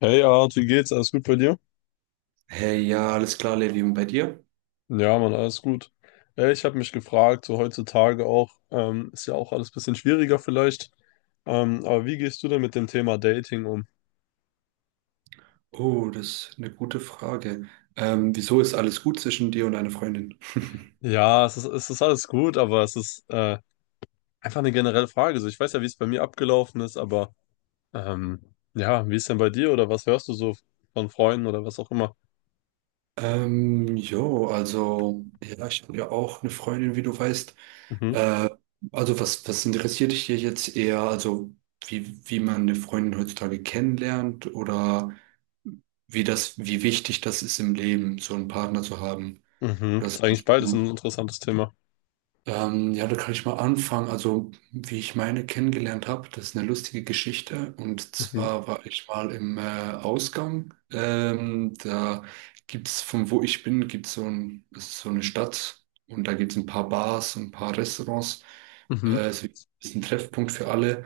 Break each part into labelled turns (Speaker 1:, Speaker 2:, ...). Speaker 1: Hey Art, wie geht's? Alles gut bei dir?
Speaker 2: Hey, ja, alles klar, Levi, und bei dir?
Speaker 1: Ja, Mann, alles gut. Ich habe mich gefragt, so heutzutage auch, ist ja auch alles ein bisschen schwieriger vielleicht. Aber wie gehst du denn mit dem Thema Dating um?
Speaker 2: Oh, das ist eine gute Frage. Wieso ist alles gut zwischen dir und deiner Freundin?
Speaker 1: Ja, es ist alles gut, aber es ist einfach eine generelle Frage. So, ich weiß ja, wie es bei mir abgelaufen ist, aber ja, wie ist denn bei dir oder was hörst du so von Freunden oder was auch immer?
Speaker 2: Ja, ich habe ja auch eine Freundin, wie du weißt.
Speaker 1: Mhm,
Speaker 2: Äh, also, was interessiert dich hier jetzt eher? Also, wie man eine Freundin heutzutage kennenlernt oder wie das, wie wichtig das ist im Leben, so einen Partner zu haben?
Speaker 1: mhm.
Speaker 2: Das,
Speaker 1: Ist eigentlich beides
Speaker 2: ja.
Speaker 1: ein interessantes Thema.
Speaker 2: Ja, da kann ich mal anfangen. Also, wie ich meine kennengelernt habe, das ist eine lustige Geschichte. Und
Speaker 1: Mhm,
Speaker 2: zwar war ich mal im Ausgang. Da gibt's, von wo ich bin, gibt's so ein, das ist so eine Stadt und da gibt's ein paar Bars und ein paar Restaurants.
Speaker 1: mhm,
Speaker 2: Es ist ein Treffpunkt für alle.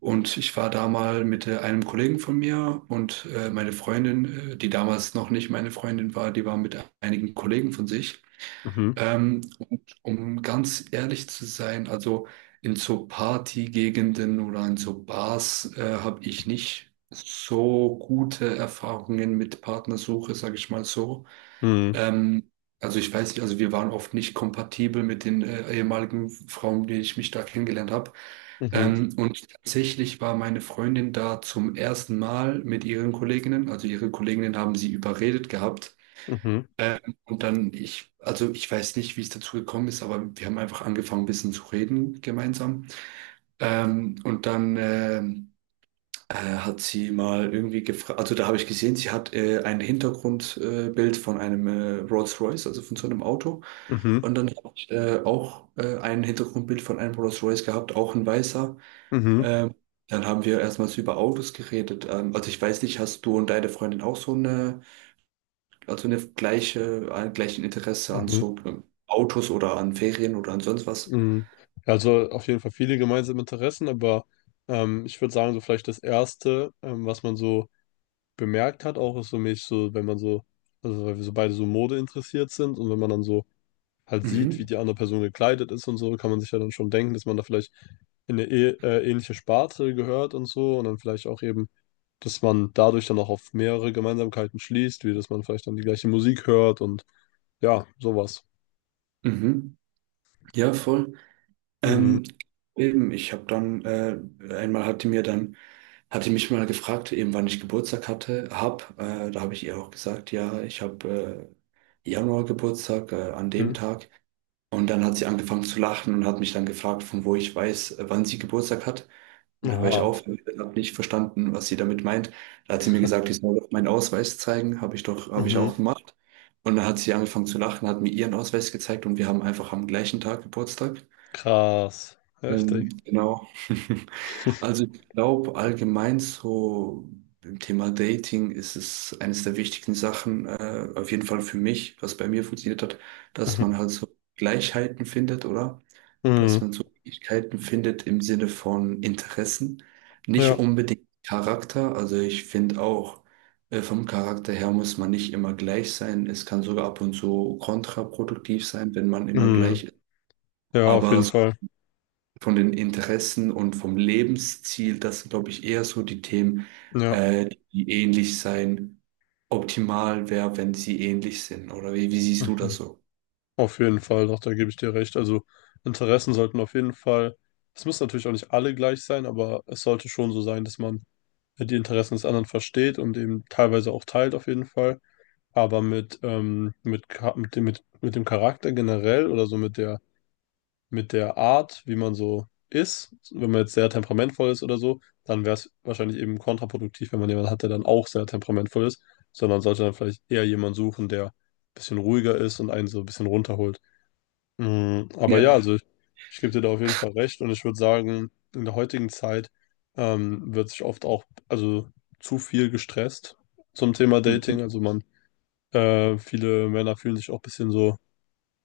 Speaker 2: Und ich war da mal mit einem Kollegen von mir und meine Freundin, die damals noch nicht meine Freundin war, die war mit einigen Kollegen von sich.
Speaker 1: mhm,
Speaker 2: Ähm, und um ganz ehrlich zu sein, also in so Partygegenden oder in so Bars habe ich nicht so gute Erfahrungen mit Partnersuche, sage ich mal so.
Speaker 1: mhm,
Speaker 2: Ähm, also ich weiß nicht, also wir waren oft nicht kompatibel mit den ehemaligen Frauen, die ich mich da kennengelernt habe.
Speaker 1: mhm,
Speaker 2: Und tatsächlich war meine Freundin da zum ersten Mal mit ihren Kolleginnen. Also ihre Kolleginnen haben sie überredet gehabt,
Speaker 1: mhm,
Speaker 2: und also ich weiß nicht, wie es dazu gekommen ist, aber wir haben einfach angefangen, ein bisschen zu reden gemeinsam. Und dann Hat sie mal irgendwie gefragt, also da habe ich gesehen, sie hat ein Hintergrundbild Bild von einem Rolls-Royce, also von so einem Auto.
Speaker 1: mhm, mhm,
Speaker 2: Und dann habe ich auch ein Hintergrundbild von einem Rolls-Royce gehabt, auch ein weißer.
Speaker 1: mhm,
Speaker 2: Ähm, Dann haben wir erstmals über Autos geredet. Also ich weiß nicht, hast du und deine Freundin auch so eine, also eine gleiche, ein gleichen Interesse an
Speaker 1: mhm,
Speaker 2: so Autos oder an Ferien oder an sonst was?
Speaker 1: mhm. Ja, also auf jeden Fall viele gemeinsame Interessen, aber ich würde sagen, so vielleicht das Erste, was man so bemerkt hat, auch ist so mich so, wenn man so, also weil wir so beide so Mode interessiert sind und wenn man dann so halt sieht, wie
Speaker 2: Mhm.
Speaker 1: die andere Person gekleidet ist und so, kann man sich ja dann schon denken, dass man da vielleicht in eine ähnliche Sparte gehört und so und dann vielleicht auch eben, dass man dadurch dann auch auf mehrere Gemeinsamkeiten schließt, wie dass man vielleicht dann die gleiche Musik hört und ja, sowas.
Speaker 2: Mhm. Ja, voll.
Speaker 1: Mhm.
Speaker 2: Ähm, eben, ich habe dann, einmal hat die mir dann, hatte mich mal gefragt, eben wann ich Geburtstag hatte, da habe ich ihr auch gesagt, ja, ich habe Januar Geburtstag, an dem
Speaker 1: Mhm.
Speaker 2: Tag. Und dann hat sie angefangen zu lachen und hat mich dann gefragt, von wo ich weiß, wann sie Geburtstag hat. Und dann war ich
Speaker 1: Oha.
Speaker 2: auf, habe nicht verstanden, was sie damit meint. Da hat sie mir gesagt, ich soll doch meinen Ausweis zeigen. Habe ich doch, habe ich
Speaker 1: Mhm.
Speaker 2: auch gemacht. Und dann hat sie angefangen zu lachen, hat mir ihren Ausweis gezeigt und wir haben einfach am gleichen Tag Geburtstag.
Speaker 1: Krass. Heftig.
Speaker 2: Genau. Also ich glaube allgemein so im Thema Dating ist es eines der wichtigen Sachen, auf jeden Fall für mich, was bei mir funktioniert hat, dass man
Speaker 1: Mhm.
Speaker 2: halt so Gleichheiten findet, oder? Dass
Speaker 1: Mhm.
Speaker 2: man so Fähigkeiten findet im Sinne von Interessen,
Speaker 1: Ja.
Speaker 2: nicht unbedingt Charakter. Also ich finde auch, vom Charakter her muss man nicht immer gleich sein. Es kann sogar ab und zu kontraproduktiv sein, wenn man immer
Speaker 1: Mhm.
Speaker 2: gleich ist.
Speaker 1: Ja, auf
Speaker 2: Aber
Speaker 1: jeden
Speaker 2: so
Speaker 1: Fall.
Speaker 2: von den Interessen und vom Lebensziel, das sind, glaube ich, eher so die Themen,
Speaker 1: Ja.
Speaker 2: die ähnlich sein. Optimal wäre, wenn sie ähnlich sind. Oder wie siehst du das
Speaker 1: Mhm.
Speaker 2: so?
Speaker 1: Auf jeden Fall, doch, da gebe ich dir recht. Also Interessen sollten auf jeden Fall, es müssen natürlich auch nicht alle gleich sein, aber es sollte schon so sein, dass man die Interessen des anderen versteht und eben teilweise auch teilt auf jeden Fall. Aber mit dem Charakter generell oder so mit der Art, wie man so ist, wenn man jetzt sehr temperamentvoll ist oder so, dann wäre es wahrscheinlich eben kontraproduktiv, wenn man jemanden hat, der dann auch sehr temperamentvoll ist, sondern sollte dann vielleicht eher jemanden suchen, der ein bisschen ruhiger ist und einen so ein bisschen runterholt. Mm, aber ja,
Speaker 2: Ja.
Speaker 1: also ich gebe dir da auf jeden Fall recht und ich würde sagen, in der heutigen Zeit wird sich oft auch, also zu viel gestresst zum Thema
Speaker 2: Mhm.
Speaker 1: Dating. Also man, viele Männer fühlen sich auch ein bisschen so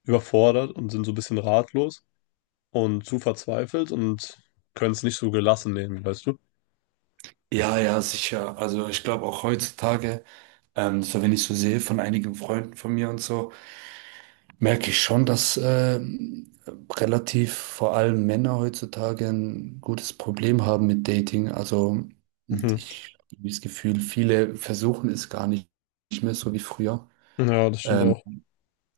Speaker 1: überfordert und sind so ein bisschen ratlos und zu verzweifelt und können es nicht so gelassen nehmen, weißt du?
Speaker 2: Ja, ja, sicher. Also ich glaube auch heutzutage. So wenn ich so sehe von einigen Freunden von mir und so, merke ich schon, dass relativ vor allem Männer heutzutage ein gutes Problem haben mit Dating. Also
Speaker 1: Mhm.
Speaker 2: ich habe das Gefühl, viele versuchen es gar nicht mehr so wie früher.
Speaker 1: Ja, das stimmt
Speaker 2: Ähm,
Speaker 1: auch.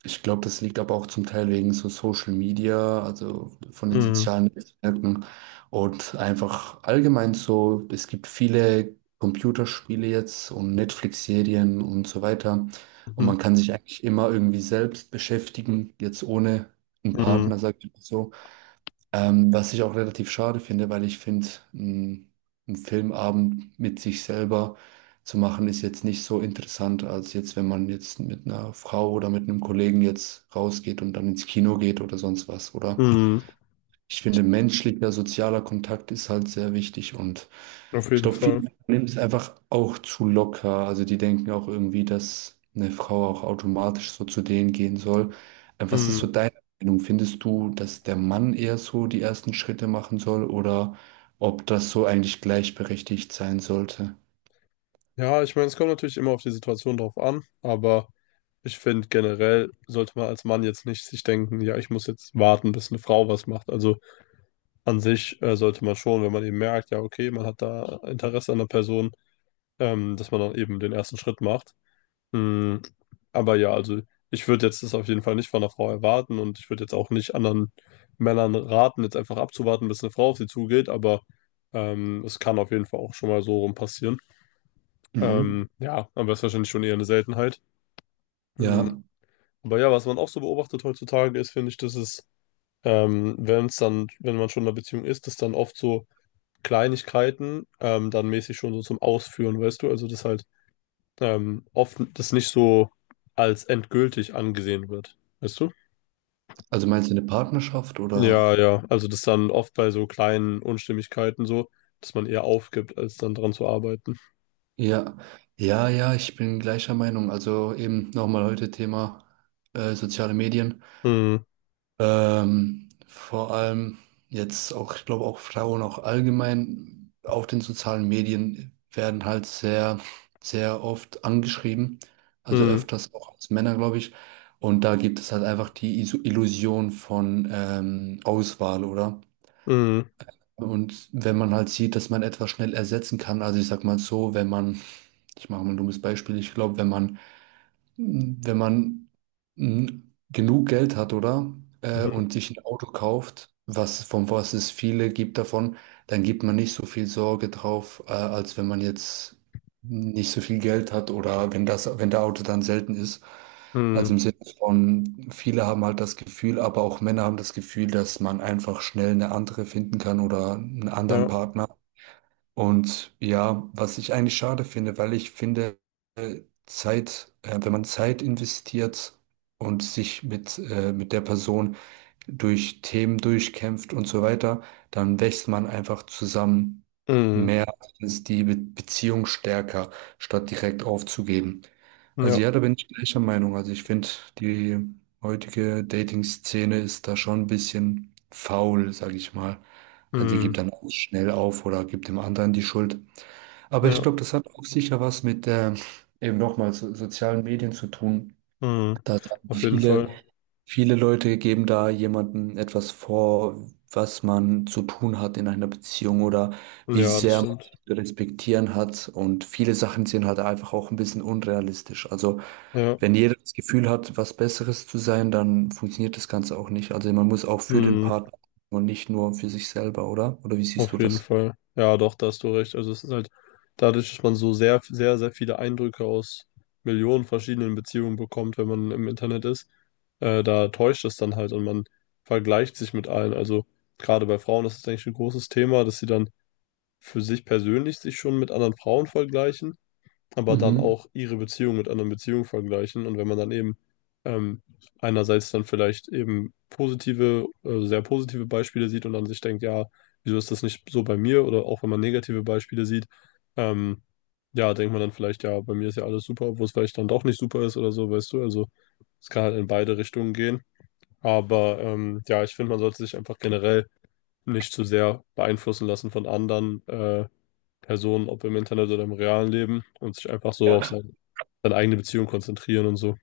Speaker 2: Ich glaube, das liegt aber auch zum Teil wegen so Social Media, also von den
Speaker 1: Mhm.
Speaker 2: sozialen Netzwerken und einfach allgemein so, es gibt viele Computerspiele jetzt und Netflix-Serien und so weiter. Und
Speaker 1: Mhm.
Speaker 2: man kann sich eigentlich immer irgendwie selbst beschäftigen, jetzt ohne einen
Speaker 1: Mhm.
Speaker 2: Partner, sag ich mal so. Was ich auch relativ schade finde, weil ich finde, ein, ein Filmabend mit sich selber zu machen, ist jetzt nicht so interessant, als jetzt, wenn man jetzt mit einer Frau oder mit einem Kollegen jetzt rausgeht und dann ins Kino geht oder sonst was, oder?
Speaker 1: Mhm.
Speaker 2: Ich finde, menschlicher, sozialer Kontakt ist halt sehr wichtig und
Speaker 1: Auf
Speaker 2: ich
Speaker 1: jeden
Speaker 2: glaube, viele
Speaker 1: Fall.
Speaker 2: Männer nehmen es einfach auch zu locker. Also die denken auch irgendwie, dass eine Frau auch automatisch so zu denen gehen soll. Was ist so
Speaker 1: Mhm.
Speaker 2: deine Meinung? Findest du, dass der Mann eher so die ersten Schritte machen soll oder ob das so eigentlich gleichberechtigt sein sollte?
Speaker 1: Ja, ich meine, es kommt natürlich immer auf die Situation drauf an, aber ich finde generell sollte man als Mann jetzt nicht sich denken, ja, ich muss jetzt warten, bis eine Frau was macht. Also an sich sollte man schon, wenn man eben merkt, ja, okay, man hat da Interesse an der Person, dass man dann eben den ersten Schritt macht. Mm, aber ja, also ich würde jetzt das auf jeden Fall nicht von einer Frau erwarten und ich würde jetzt auch nicht anderen Männern raten, jetzt einfach abzuwarten, bis eine Frau auf sie zugeht, aber es kann auf jeden Fall auch schon mal so rum passieren.
Speaker 2: Mhm.
Speaker 1: Ja, aber ist wahrscheinlich schon eher eine Seltenheit.
Speaker 2: Ja,
Speaker 1: Mm, aber ja, was man auch so beobachtet heutzutage ist, finde ich, dass wenn es dann, wenn man schon in einer Beziehung ist, dass dann oft so Kleinigkeiten dann mäßig schon so zum Ausführen, weißt du, also dass halt oft das nicht so als endgültig angesehen wird. Weißt du?
Speaker 2: also meinst du eine Partnerschaft
Speaker 1: Ja,
Speaker 2: oder?
Speaker 1: ja. Also das dann oft bei so kleinen Unstimmigkeiten so, dass man eher aufgibt, als dann dran zu arbeiten.
Speaker 2: Ja, ja, ich bin gleicher Meinung. Also eben nochmal heute Thema soziale Medien.
Speaker 1: Mhm.
Speaker 2: Vor allem jetzt auch, ich glaube auch Frauen auch allgemein auf den sozialen Medien werden halt sehr, sehr oft angeschrieben, also
Speaker 1: Mhm.
Speaker 2: öfters auch als Männer, glaube ich. Und da gibt es halt einfach die Illusion von Auswahl, oder?
Speaker 1: Mhm.
Speaker 2: Und wenn man halt sieht, dass man etwas schnell ersetzen kann, also ich sag mal so, wenn man, ich mache mal ein dummes Beispiel, ich glaube, wenn man wenn man mm, genug Geld hat, oder? Und
Speaker 1: Mhm.
Speaker 2: sich ein Auto kauft, was, von was es viele gibt davon, dann gibt man nicht so viel Sorge drauf, als wenn man jetzt nicht so viel Geld hat oder wenn das, wenn der Auto dann selten ist. Also
Speaker 1: Mhm.
Speaker 2: im Sinne von, viele haben halt das Gefühl, aber auch Männer haben das Gefühl, dass man einfach schnell eine andere finden kann oder einen anderen
Speaker 1: Ja.
Speaker 2: Partner. Und ja, was ich eigentlich schade finde, weil ich finde, wenn man Zeit investiert und sich mit der Person durch Themen durchkämpft und so weiter, dann wächst man einfach zusammen
Speaker 1: Mhm.
Speaker 2: mehr, Mhm. Ist die Be Beziehung stärker, statt direkt aufzugeben. Also
Speaker 1: Ja.
Speaker 2: ja, da bin ich gleicher Meinung. Also ich finde, die heutige Dating-Szene ist da schon ein bisschen faul, sage ich mal. Also die gibt
Speaker 1: Mhm.
Speaker 2: dann auch schnell auf oder gibt dem anderen die Schuld. Aber ich
Speaker 1: Ja.
Speaker 2: glaube, das hat auch sicher was mit eben nochmal so, sozialen Medien zu tun.
Speaker 1: Mhm.
Speaker 2: Da haben
Speaker 1: Auf jeden Fall.
Speaker 2: viele Leute geben da jemandem etwas vor, was man zu tun hat in einer Beziehung oder wie
Speaker 1: Ja, das
Speaker 2: sehr man
Speaker 1: stimmt.
Speaker 2: sich zu respektieren hat. Und viele Sachen sind halt einfach auch ein bisschen unrealistisch. Also
Speaker 1: Ja.
Speaker 2: wenn jeder das Gefühl hat, was Besseres zu sein, dann funktioniert das Ganze auch nicht. Also man muss auch für den
Speaker 1: Mhm.
Speaker 2: Partner und nicht nur für sich selber, oder? Oder wie siehst du
Speaker 1: Auf jeden
Speaker 2: das?
Speaker 1: Fall. Ja, doch, da hast du recht. Also es ist halt dadurch, dass man so sehr, sehr, sehr viele Eindrücke aus Millionen verschiedenen Beziehungen bekommt, wenn man im Internet ist, da täuscht es dann halt und man vergleicht sich mit allen. Also gerade bei Frauen ist es eigentlich ein großes Thema, dass sie dann für sich persönlich sich schon mit anderen Frauen vergleichen, aber dann
Speaker 2: Mhm.
Speaker 1: auch ihre Beziehung mit anderen Beziehungen vergleichen. Und wenn man dann eben ähm, einerseits dann vielleicht eben positive, sehr positive Beispiele sieht und dann sich denkt, ja, wieso ist das nicht so bei mir? Oder auch wenn man negative Beispiele sieht, ähm, ja, denkt man dann vielleicht, ja, bei mir ist ja alles super, obwohl es vielleicht dann doch nicht super ist oder so, weißt du? Also es kann halt in beide Richtungen gehen. Aber ja, ich finde, man sollte sich einfach generell nicht zu sehr beeinflussen lassen von anderen. Personen, ob im Internet oder im realen Leben, und sich einfach so auf
Speaker 2: Ja.
Speaker 1: sein, seine eigene Beziehung konzentrieren und so.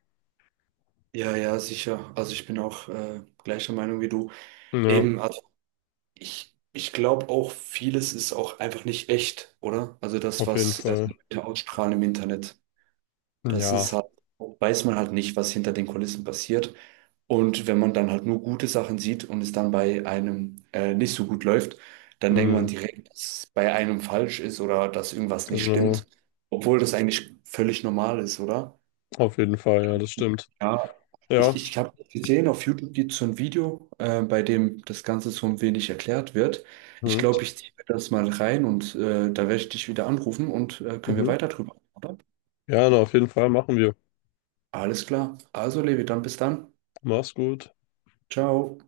Speaker 2: Ja, ja, sicher. Also ich bin auch gleicher Meinung wie du. Eben,
Speaker 1: Ja,
Speaker 2: also ich glaube auch, vieles ist auch einfach nicht echt, oder? Also das,
Speaker 1: auf jeden
Speaker 2: was
Speaker 1: Fall.
Speaker 2: Leute ausstrahlen im Internet, das
Speaker 1: Ja,
Speaker 2: ist halt, weiß man halt nicht, was hinter den Kulissen passiert. Und wenn man dann halt nur gute Sachen sieht und es dann bei einem nicht so gut läuft, dann denkt man
Speaker 1: hm,
Speaker 2: direkt, dass es bei einem falsch ist oder dass irgendwas nicht
Speaker 1: genau.
Speaker 2: stimmt, obwohl das eigentlich völlig normal ist, oder?
Speaker 1: Auf jeden Fall, ja, das stimmt.
Speaker 2: Ja,
Speaker 1: Ja,
Speaker 2: ich habe gesehen, auf YouTube gibt es so ein Video, bei dem das Ganze so ein wenig erklärt wird. Ich
Speaker 1: hm,
Speaker 2: glaube, ich ziehe mir das mal rein und da werde ich dich wieder anrufen und können wir
Speaker 1: mhm.
Speaker 2: weiter drüber, oder?
Speaker 1: Ja, auf jeden Fall machen wir.
Speaker 2: Alles klar. Also, Levi, dann bis dann.
Speaker 1: Mach's gut.
Speaker 2: Ciao.